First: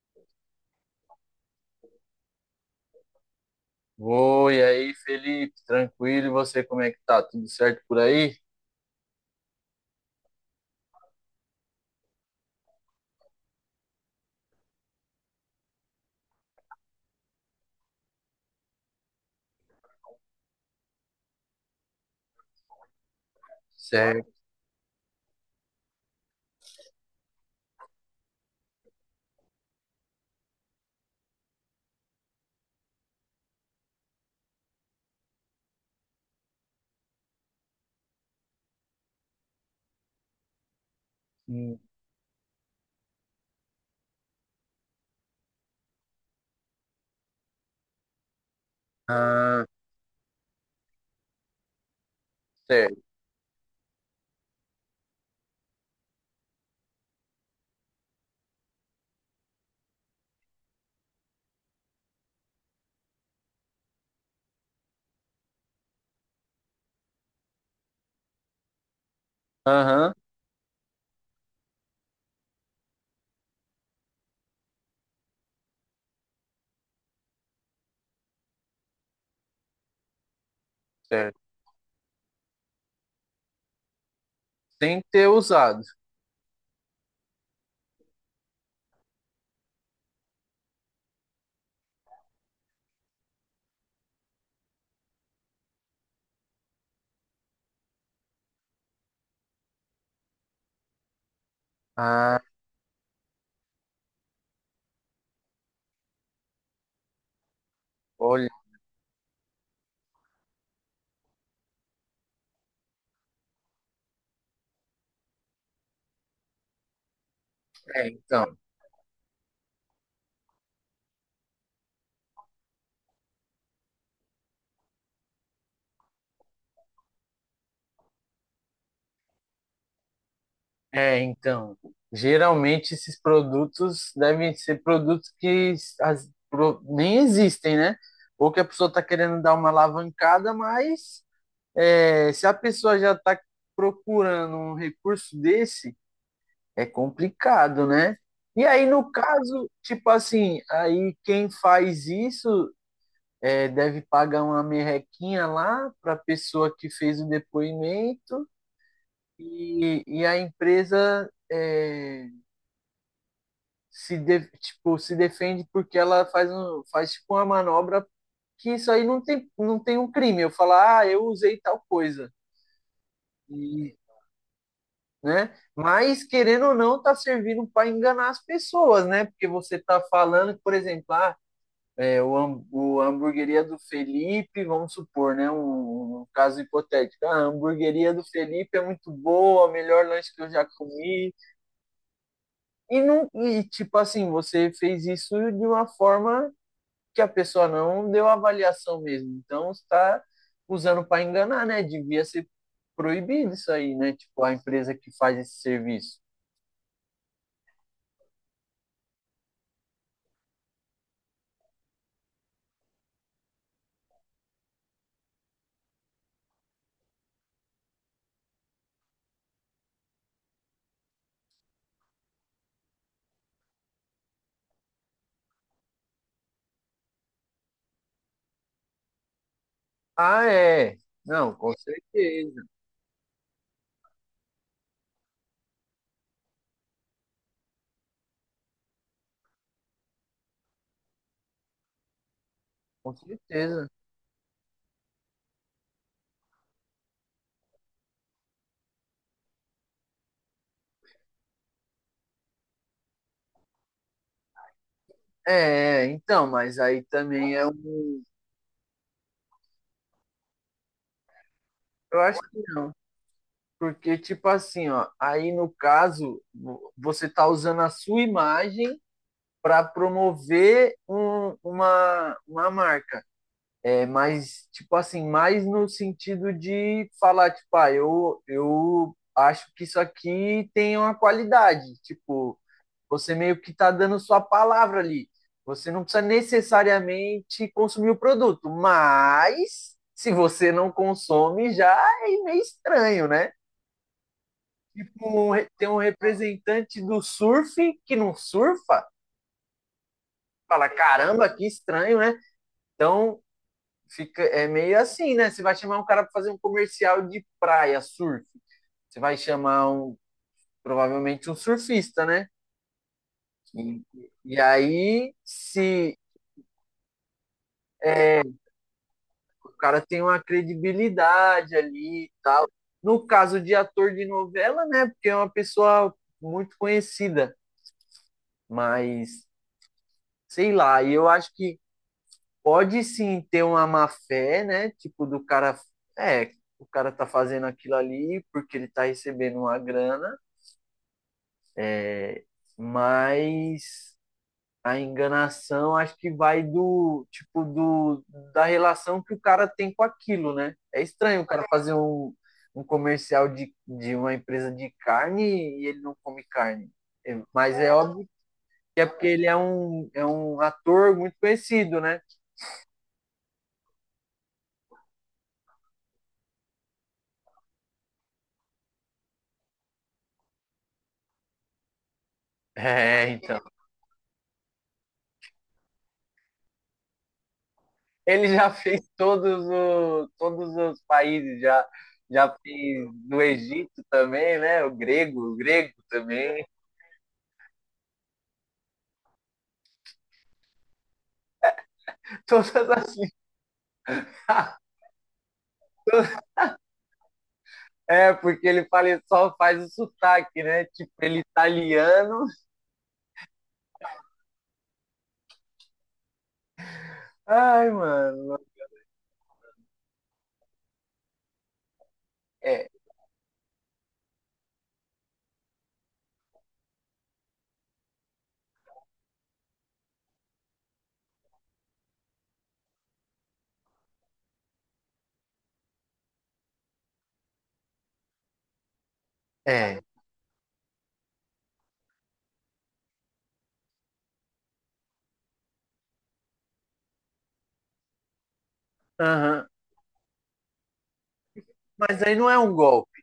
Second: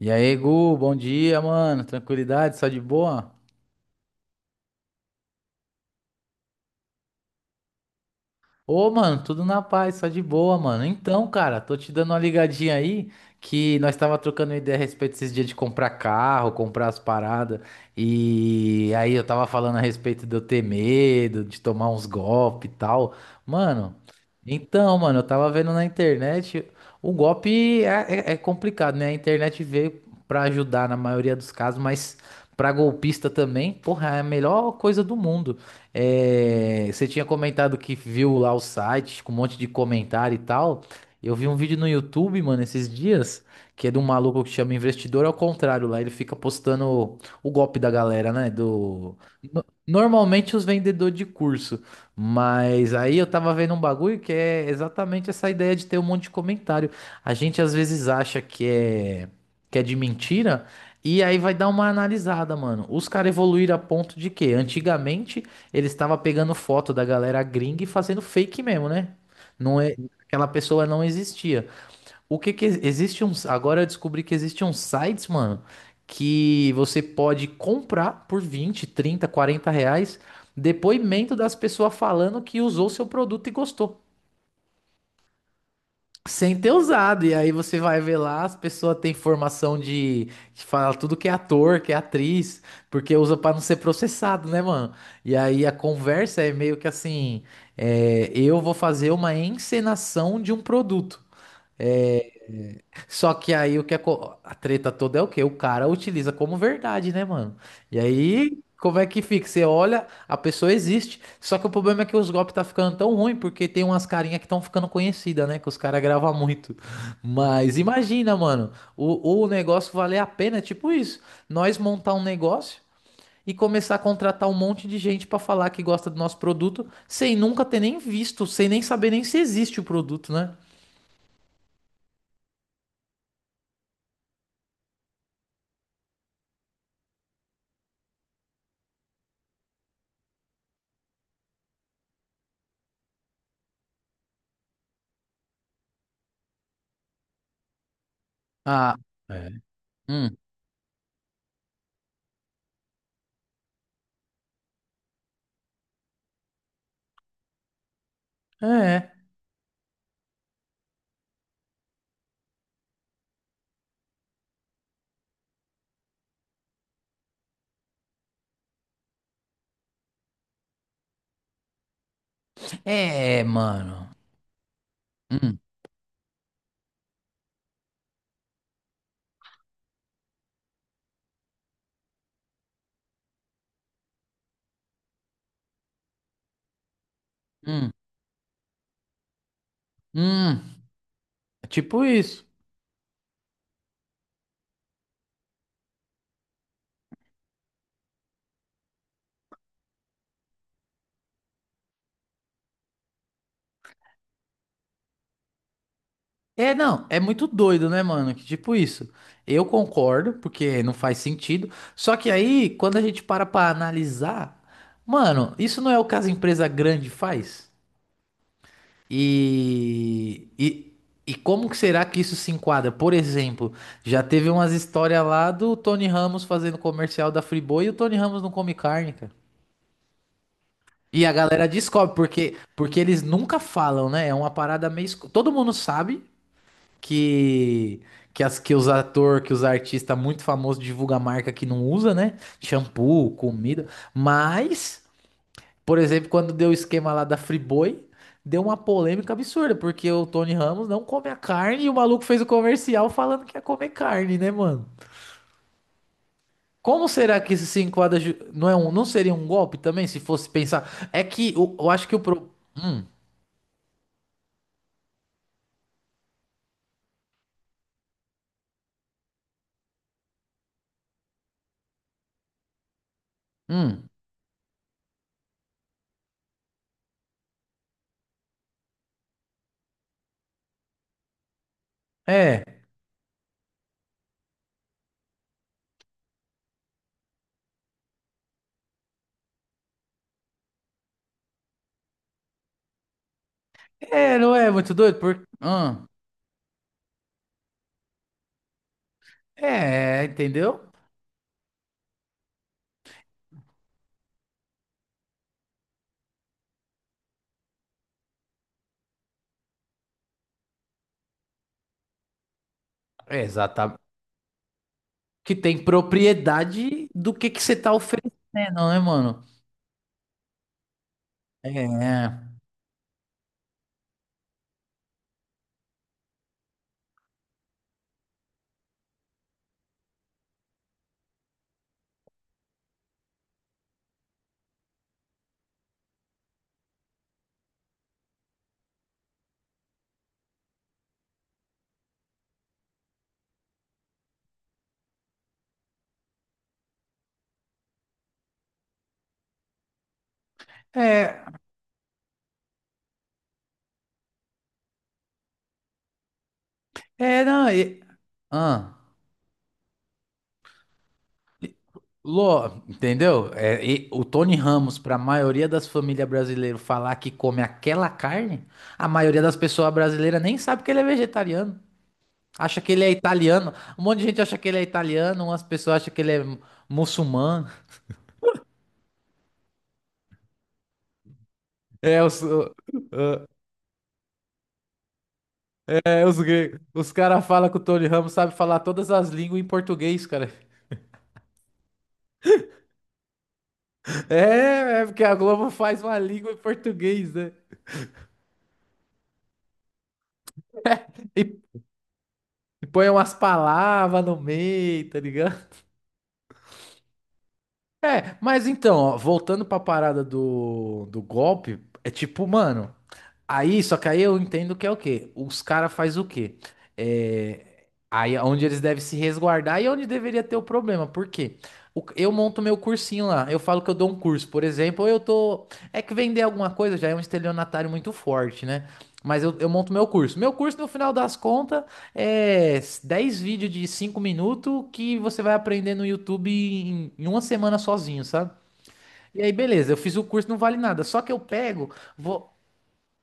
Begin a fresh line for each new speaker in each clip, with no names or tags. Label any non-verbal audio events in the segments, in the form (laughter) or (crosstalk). E aí, Gu, bom dia, mano. Tranquilidade, só de boa?
Oi, aí, Felipe, tranquilo? E você, como é que tá? Tudo certo por aí?
Ô, mano, tudo na paz, só de boa, mano. Então, cara, tô te dando uma ligadinha aí que nós tava trocando ideia a respeito desses dias de comprar carro, comprar as paradas. E aí eu tava falando a respeito de eu ter medo, de tomar uns golpes e tal. Mano,
Certo.
então, mano, eu tava vendo na internet, o golpe é complicado, né? A internet veio pra ajudar na maioria dos casos, mas pra golpista também, porra, é a melhor coisa do mundo. É, você tinha comentado que viu lá o site com um monte de comentário e tal. Eu vi um vídeo
Hum.
no YouTube, mano, esses dias, que é de um maluco que chama Investidor ao contrário lá. Ele fica postando o golpe da galera, né? Do... no-
Ah,
Normalmente os vendedores de curso. Mas
certo.
aí eu tava vendo um bagulho que é exatamente essa ideia de ter um monte de comentário. A gente às vezes acha que é de mentira. E aí vai dar uma analisada, mano. Os caras evoluíram a ponto de que antigamente ele estava pegando foto da galera gringa e fazendo fake mesmo, né? Não é,
Aham,
aquela pessoa não existia. O que que existe uns, agora eu descobri que existe uns sites, mano, que você pode comprar por 20, 30, R$ 40 depoimento
certo.
das pessoas falando que usou seu produto e gostou
Sem ter usado.
sem ter usado. E aí você vai ver lá, as pessoas têm formação de, que fala tudo que é ator, que é atriz, porque usa pra não ser processado, né, mano? E aí a conversa é meio que assim, é, eu vou fazer uma encenação de um produto. É,
Ah,
só que aí o que é co- a treta toda é o quê? O cara utiliza como verdade, né, mano? E
olha,
aí, como é que fica? Você olha, a pessoa existe. Só que o problema é que os golpes tá ficando tão ruim porque tem umas carinhas que estão ficando conhecidas, né? Que os caras gravam muito. Mas
é,
imagina,
então.
mano, o negócio valer a pena, é tipo isso. Nós montar um negócio e começar a contratar um monte de gente pra falar que gosta do nosso produto sem nunca ter nem visto, sem nem saber nem se existe o produto, né?
É, então, geralmente esses produtos devem ser produtos que nem existem, né? Ou que a pessoa tá querendo dar uma alavancada, mas se a pessoa já tá procurando um recurso desse. É complicado, né? E aí,
Ah,
no
é.
caso, tipo
Hum.
assim, aí quem faz isso deve pagar uma merrequinha lá para a pessoa que fez o depoimento
É.
e, a empresa se, tipo, se defende porque ela faz, faz tipo uma manobra que isso aí não tem, não tem um crime. Eu falar, ah, eu usei tal coisa.
É,
E,
mano.
né?
Hum,
Mas, querendo ou não, tá servindo para enganar as pessoas, né? Porque você tá falando, por exemplo, ah, é, o, o hamburgueria do Felipe, vamos supor, né? Um caso hipotético. Ah, a
hum,
hamburgueria do Felipe é muito boa, o melhor lanche que eu
hum.
já comi.
É, tipo isso.
E, não, e, tipo assim, você fez isso de uma forma que a pessoa não deu avaliação mesmo. Então, você está usando para enganar, né? Devia ser proibido isso aí, né? Tipo, a empresa que faz esse serviço.
É, não, é muito doido, né, mano? Que tipo isso. Eu concordo, porque não faz sentido. Só que aí, quando a gente para pra analisar, mano, isso não é o que caso empresa grande faz? E, e, e como que será que isso se enquadra? Por exemplo, já teve umas histórias lá do Tony Ramos fazendo comercial da Friboi e o Tony Ramos não come carne, cara.
Ah, é.
E a
Não,
galera
com
descobre, porque,
certeza,
porque eles nunca falam, né? É uma parada meio. Todo mundo sabe que, que os atores que os artistas muito famosos divulgam marca que não usa, né?
com
Shampoo, comida.
certeza.
Mas, por exemplo, quando deu o esquema lá da Friboi, deu uma polêmica absurda, porque o Tony Ramos não come a carne e o maluco fez o comercial falando que ia comer carne, né, mano?
É, então, mas aí
Como será que
também
isso
é
se
um.
enquadra? Não, é um, não seria um golpe também, se fosse pensar? É que eu acho que o.
Eu acho
pro-
que não.
Hum.
Porque tipo assim, ó, aí no caso, você tá usando a sua imagem para promover uma marca. É,
Hum.
mas tipo assim, mais no sentido de falar, tipo, ah, eu acho que isso aqui tem uma qualidade. Tipo,
É,
você meio que tá dando sua palavra ali. Você não precisa necessariamente consumir o produto, mas se você não consome, já é meio estranho, né?
é, não é muito doido?
Tipo, tem um representante do surf que não surfa.
É, entendeu?
Fala, caramba, que estranho, né? Então, fica, é meio assim, né? Você vai chamar um cara para fazer um comercial de praia, surf. Você vai chamar um, provavelmente um surfista, né?
É exatamente.
E, e aí,
Que tem
se
propriedade do que você tá oferecendo, né, mano?
o cara tem uma credibilidade ali e
É,
tal. No caso de ator de novela, né? Porque é uma pessoa muito conhecida, mas sei lá, e eu acho que pode sim ter uma má fé, né? Tipo, do cara. É, o cara tá fazendo aquilo ali porque ele tá recebendo uma grana, é, mas a enganação acho que vai do tipo do da relação que o cara tem com aquilo, né?
é,
É estranho o
é,
cara fazer um comercial de uma empresa de carne e ele não come carne. É.
é, não,
Mas é
e,
óbvio
ah,
que é porque ele é é um ator muito
e-
conhecido, né?
Lô, entendeu? É, e o Tony Ramos, para a maioria das famílias brasileiras falar que come aquela carne, a maioria das pessoas brasileiras nem sabe que ele é vegetariano. Acha que ele é
É, então.
italiano. Um monte de gente acha que ele é italiano, umas pessoas acham que ele é muçulmano.
Ele já fez todos os países já,
É, os,
já fez no
o-
Egito também, né? O grego
é, os,
também.
gre- os caras falam que o Tony Ramos sabe falar todas as línguas em português, cara.
Todas as. (laughs)
É, é porque a Globo faz uma língua em português, né?
É, porque ele fala, ele só faz o sotaque, né? Tipo, ele é
E,
italiano.
e põe umas palavras no meio, tá ligado?
Ai,
É,
mano.
mas então, ó, voltando pra parada do golpe, é tipo,
É,
mano. Aí, só que aí eu entendo que é o quê? Os caras faz o quê? É, aí é onde eles devem se resguardar e é onde deveria ter o problema. Por quê? Eu monto meu cursinho lá. Eu falo que eu dou um curso, por exemplo, eu tô. É que vender alguma coisa já é um estelionatário muito forte, né? Mas eu monto
é.
meu curso. Meu curso, no final das contas, é 10 vídeos de 5 minutos que você vai aprender no YouTube em uma semana sozinho, sabe? E aí,
Aham.
beleza, eu fiz o curso, não vale nada. Só que eu pego.
Mas aí não
Vou,
é um golpe.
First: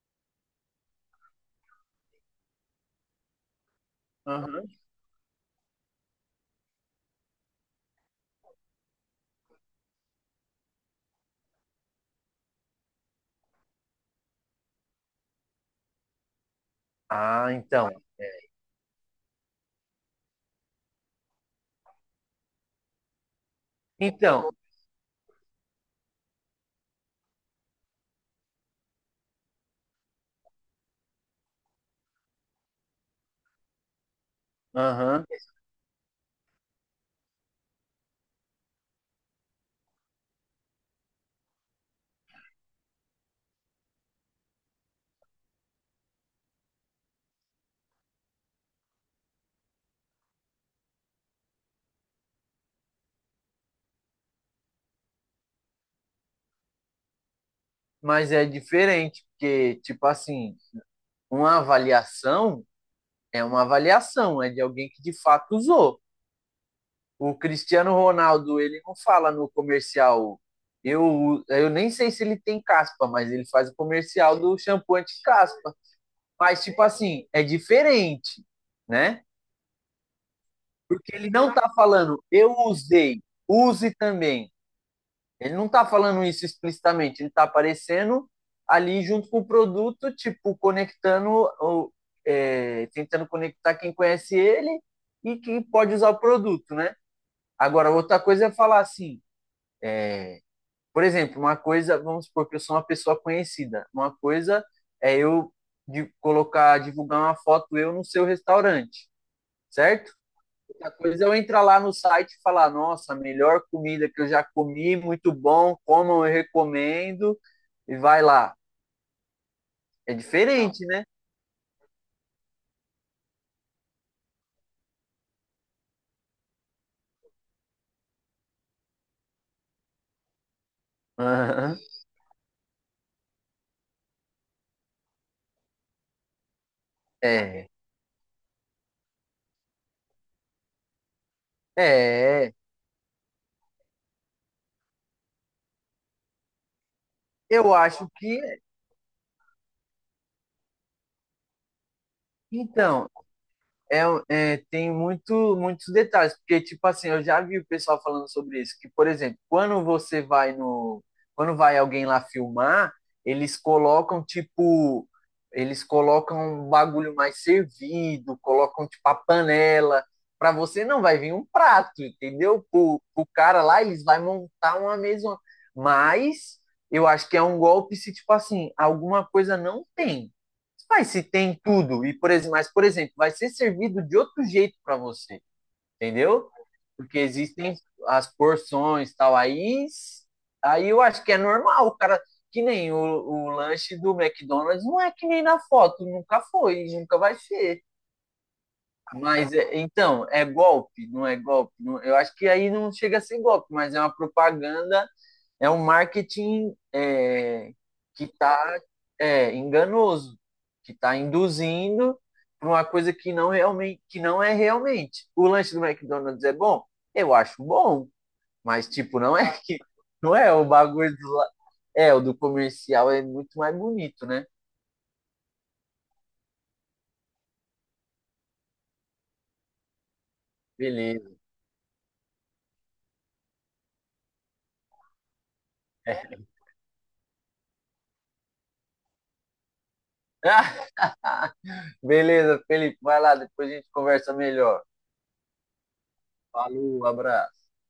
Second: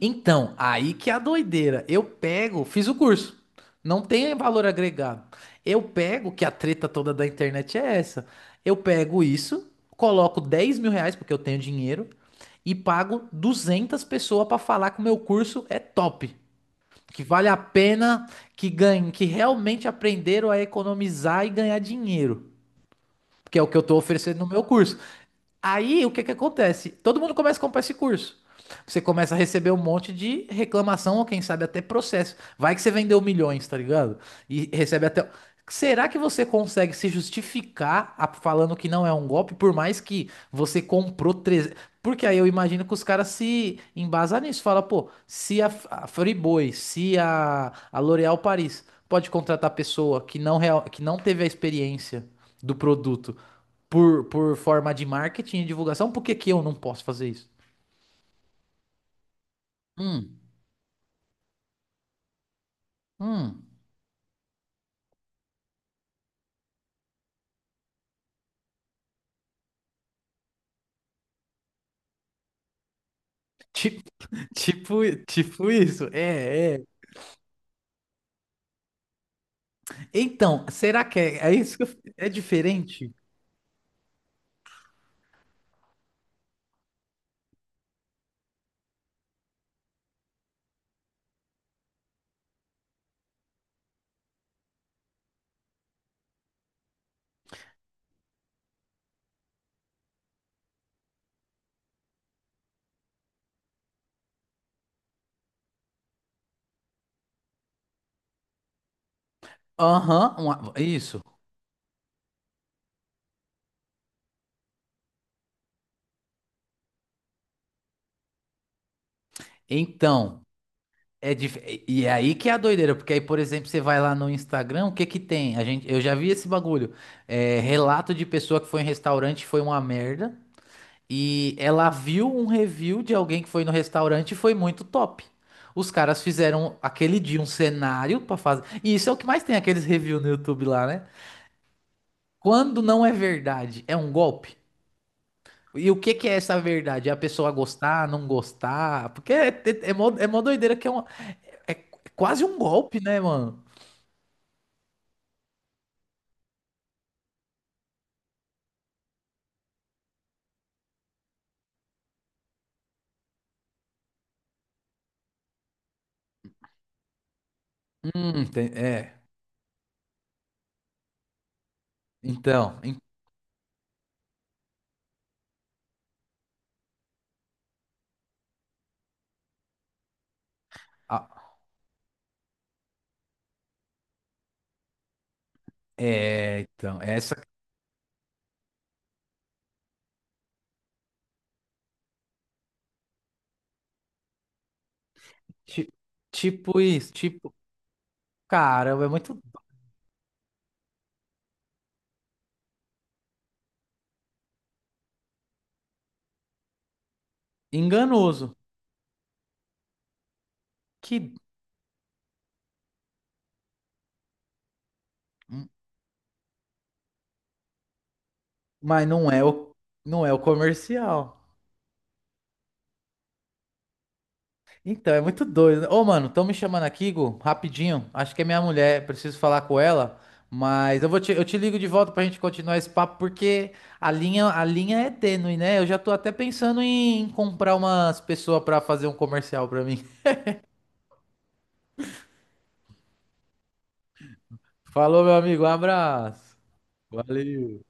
então, aí que é a doideira. Eu pego, fiz o curso. Não tem valor
Aham.
agregado. Eu pego, que a treta toda da internet é essa. Eu pego isso, coloco R$ 10 mil, porque eu tenho dinheiro, e pago 200 pessoas para falar que o meu curso é top. Que vale
Ah,
a
então.
pena, que ganhem, que realmente aprenderam a economizar e ganhar dinheiro. Que é o que eu tô oferecendo no
Então,
meu curso. Aí o que que acontece? Todo mundo começa a comprar esse curso. Você começa a receber um monte de reclamação, ou quem sabe até processo. Vai que você vendeu milhões, tá ligado? E recebe
aham.
até. Será que você consegue se justificar falando que não é um golpe, por mais que você comprou 300? Porque aí eu imagino que os caras se embasam nisso. Fala, pô, se a Friboi, se a L'Oréal Paris pode contratar pessoa que não, real, que não teve a experiência do produto por forma de marketing e divulgação, por que que eu não posso fazer isso?
Mas é diferente, porque tipo
Hum,
assim, uma avaliação
hum.
uma avaliação, é de alguém que de fato usou. O Cristiano Ronaldo, ele não fala no comercial. Eu nem sei se ele tem caspa, mas ele faz o
Tipo,
comercial
(laughs)
do shampoo
tipo
anti-caspa.
isso.
Mas
É,
tipo
é.
assim, é diferente, né?
Então, será
Porque
que
ele
é,
não
é
tá
isso que
falando,
é
eu
diferente?
usei, use também. Ele não tá falando isso explicitamente, ele tá aparecendo ali junto com o produto, tipo, conectando, ou, é, tentando conectar quem conhece ele e quem pode usar o produto, né? Agora, outra coisa é falar assim, por exemplo, uma coisa, vamos supor que eu sou uma pessoa conhecida. Uma coisa é eu de colocar, divulgar uma foto eu no seu restaurante, certo?
Aham,
Outra
isso.
coisa é eu entrar lá no site e falar, nossa, a melhor comida que eu já comi, muito bom, comam, eu recomendo, e vai lá. É
Então,
diferente, né?
é dif... e é aí que é a doideira, porque aí, por exemplo, você vai lá no Instagram, o que que tem? Eu já vi esse bagulho. É, relato de pessoa que foi em restaurante e foi uma merda.
(laughs)
E
Aham.
ela viu um review de alguém que foi no restaurante e foi muito top. Os caras fizeram aquele dia um
É.
cenário pra fazer. E isso é o que mais tem aqueles reviews no YouTube lá, né?
É.
Quando não é verdade, é um golpe. E o que que é essa verdade? É a pessoa
Eu acho
gostar, não
que.
gostar? Porque é mó doideira que é, uma, é quase um golpe,
Então,
né, mano?
é, um, é, tem muito, muitos detalhes, porque tipo assim, eu já vi o pessoal falando sobre isso, que, por exemplo, quando você vai no, quando vai alguém lá filmar, eles colocam, tipo, eles colocam um bagulho mais servido, colocam, tipo,
É.
a panela, para você não vai vir um prato, entendeu?
Então,
Pro, pro cara lá, eles vai montar uma mesa, mas eu acho que é um golpe se, tipo assim, alguma coisa não tem, mas se
ah,
tem tudo, e por exemplo, mas por exemplo, vai ser servido de outro jeito para você, entendeu?
é, então,
Porque
essa
existem as porções tal, aí, aí eu acho que é normal, o cara, que nem o, o lanche do McDonald's não é que nem na
ti-
foto, nunca
tipo
foi,
isso,
nunca vai
tipo,
ser.
cara é muito
Mas então, é golpe, não é golpe? Eu acho que aí não chega a ser golpe, mas é uma propaganda é um marketing que
enganoso.
está é, enganoso, que está
Que
induzindo para uma coisa que não, realmente, que não é realmente. O lanche do McDonald's é bom? Eu acho bom, mas
Mas
tipo,
não
não é
é
(laughs)
o,
que
não é
não
o
é o bagulho do,
comercial.
é, o do comercial é muito mais bonito, né?
Então, é muito doido, né? Ô, mano, estão me chamando aqui, Gu, rapidinho. Acho que é minha mulher, preciso falar com ela. Mas eu vou
Beleza.
te, eu te ligo de volta pra gente continuar esse papo, porque a linha é tênue, né? Eu já tô até pensando em comprar umas pessoas pra fazer um comercial pra mim.
(laughs) Beleza, Felipe, vai lá, depois a gente conversa melhor.
(laughs) Falou, meu amigo, um abraço.
Falou, abraço.
Valeu.